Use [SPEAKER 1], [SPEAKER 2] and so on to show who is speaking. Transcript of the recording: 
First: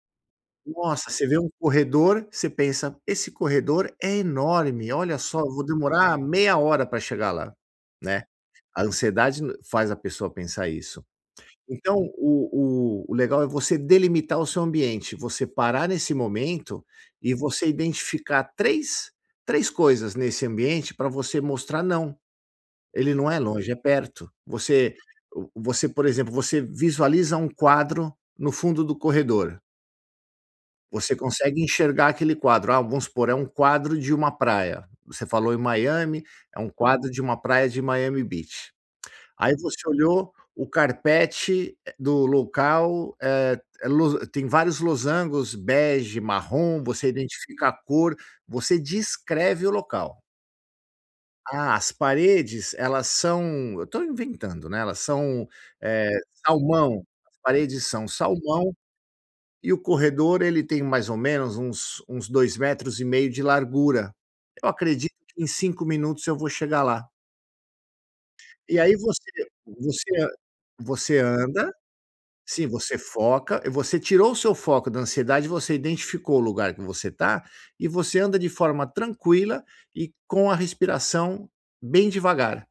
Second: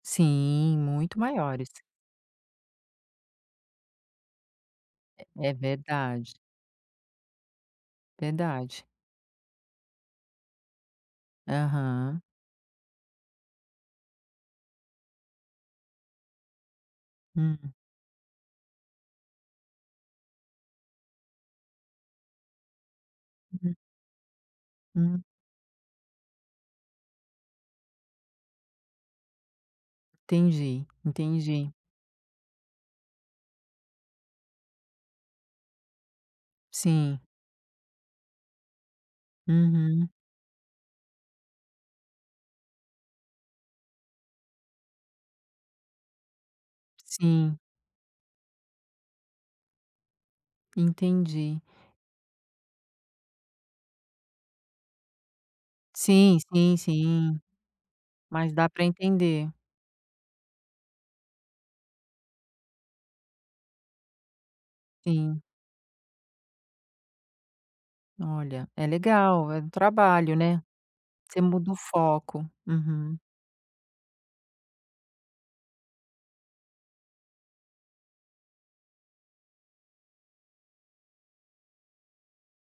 [SPEAKER 1] Sim,
[SPEAKER 2] Nossa,
[SPEAKER 1] muito
[SPEAKER 2] você vê um
[SPEAKER 1] maiores.
[SPEAKER 2] corredor, você pensa: “Esse corredor é enorme, olha só, eu
[SPEAKER 1] É
[SPEAKER 2] vou demorar
[SPEAKER 1] verdade.
[SPEAKER 2] meia hora pra chegar lá.”, né? A
[SPEAKER 1] Verdade.
[SPEAKER 2] ansiedade faz a pessoa pensar isso. Então,
[SPEAKER 1] Aham.
[SPEAKER 2] o o o legal é você delimitar o seu ambiente, você parar nesse momento e você
[SPEAKER 1] Hum.
[SPEAKER 2] identificar três três coisas nesse ambiente pra você mostrar: não, ele não é longe,
[SPEAKER 1] Hum.
[SPEAKER 2] é perto. Você
[SPEAKER 1] Hum.
[SPEAKER 2] você por exemplo, você visualiza um quadro no fundo do corredor
[SPEAKER 1] Entendi,
[SPEAKER 2] Você consegue
[SPEAKER 1] entendi.
[SPEAKER 2] enxergar aquele quadro. Ah, vamos supor, é um quadro de um praia. Você falou em Miami, é um quadro
[SPEAKER 1] Sim.
[SPEAKER 2] de um praia de Miami Beach. Aí você
[SPEAKER 1] Uhum.
[SPEAKER 2] olhou o carpete do local, eh, lo tem vários losangos, bege, marrom, você
[SPEAKER 1] Sim.
[SPEAKER 2] identifica a cor, você descreve o local.
[SPEAKER 1] Entendi.
[SPEAKER 2] Ah, as paredes, elas são, eu estou inventando, né? Elas são, eh,
[SPEAKER 1] Sim, sim,
[SPEAKER 2] salmão, as
[SPEAKER 1] sim,
[SPEAKER 2] paredes são
[SPEAKER 1] mas dá
[SPEAKER 2] salmão
[SPEAKER 1] para entender.
[SPEAKER 2] e o corredor ele tem mais ou menos uns uns 2,5 de largura. Eu acredito
[SPEAKER 1] Sim.
[SPEAKER 2] que em 5 minutos eu vou chegar lá.
[SPEAKER 1] Olha
[SPEAKER 2] E
[SPEAKER 1] é
[SPEAKER 2] aí você
[SPEAKER 1] legal é do
[SPEAKER 2] você
[SPEAKER 1] trabalho, né,
[SPEAKER 2] você
[SPEAKER 1] você muda
[SPEAKER 2] anda,
[SPEAKER 1] o foco,
[SPEAKER 2] sim, você
[SPEAKER 1] uhum.
[SPEAKER 2] foca, você tirou o seu foco da ansiedade, você identificou o lugar que você está e você anda de forma tranquila e com a respiração bem devagar.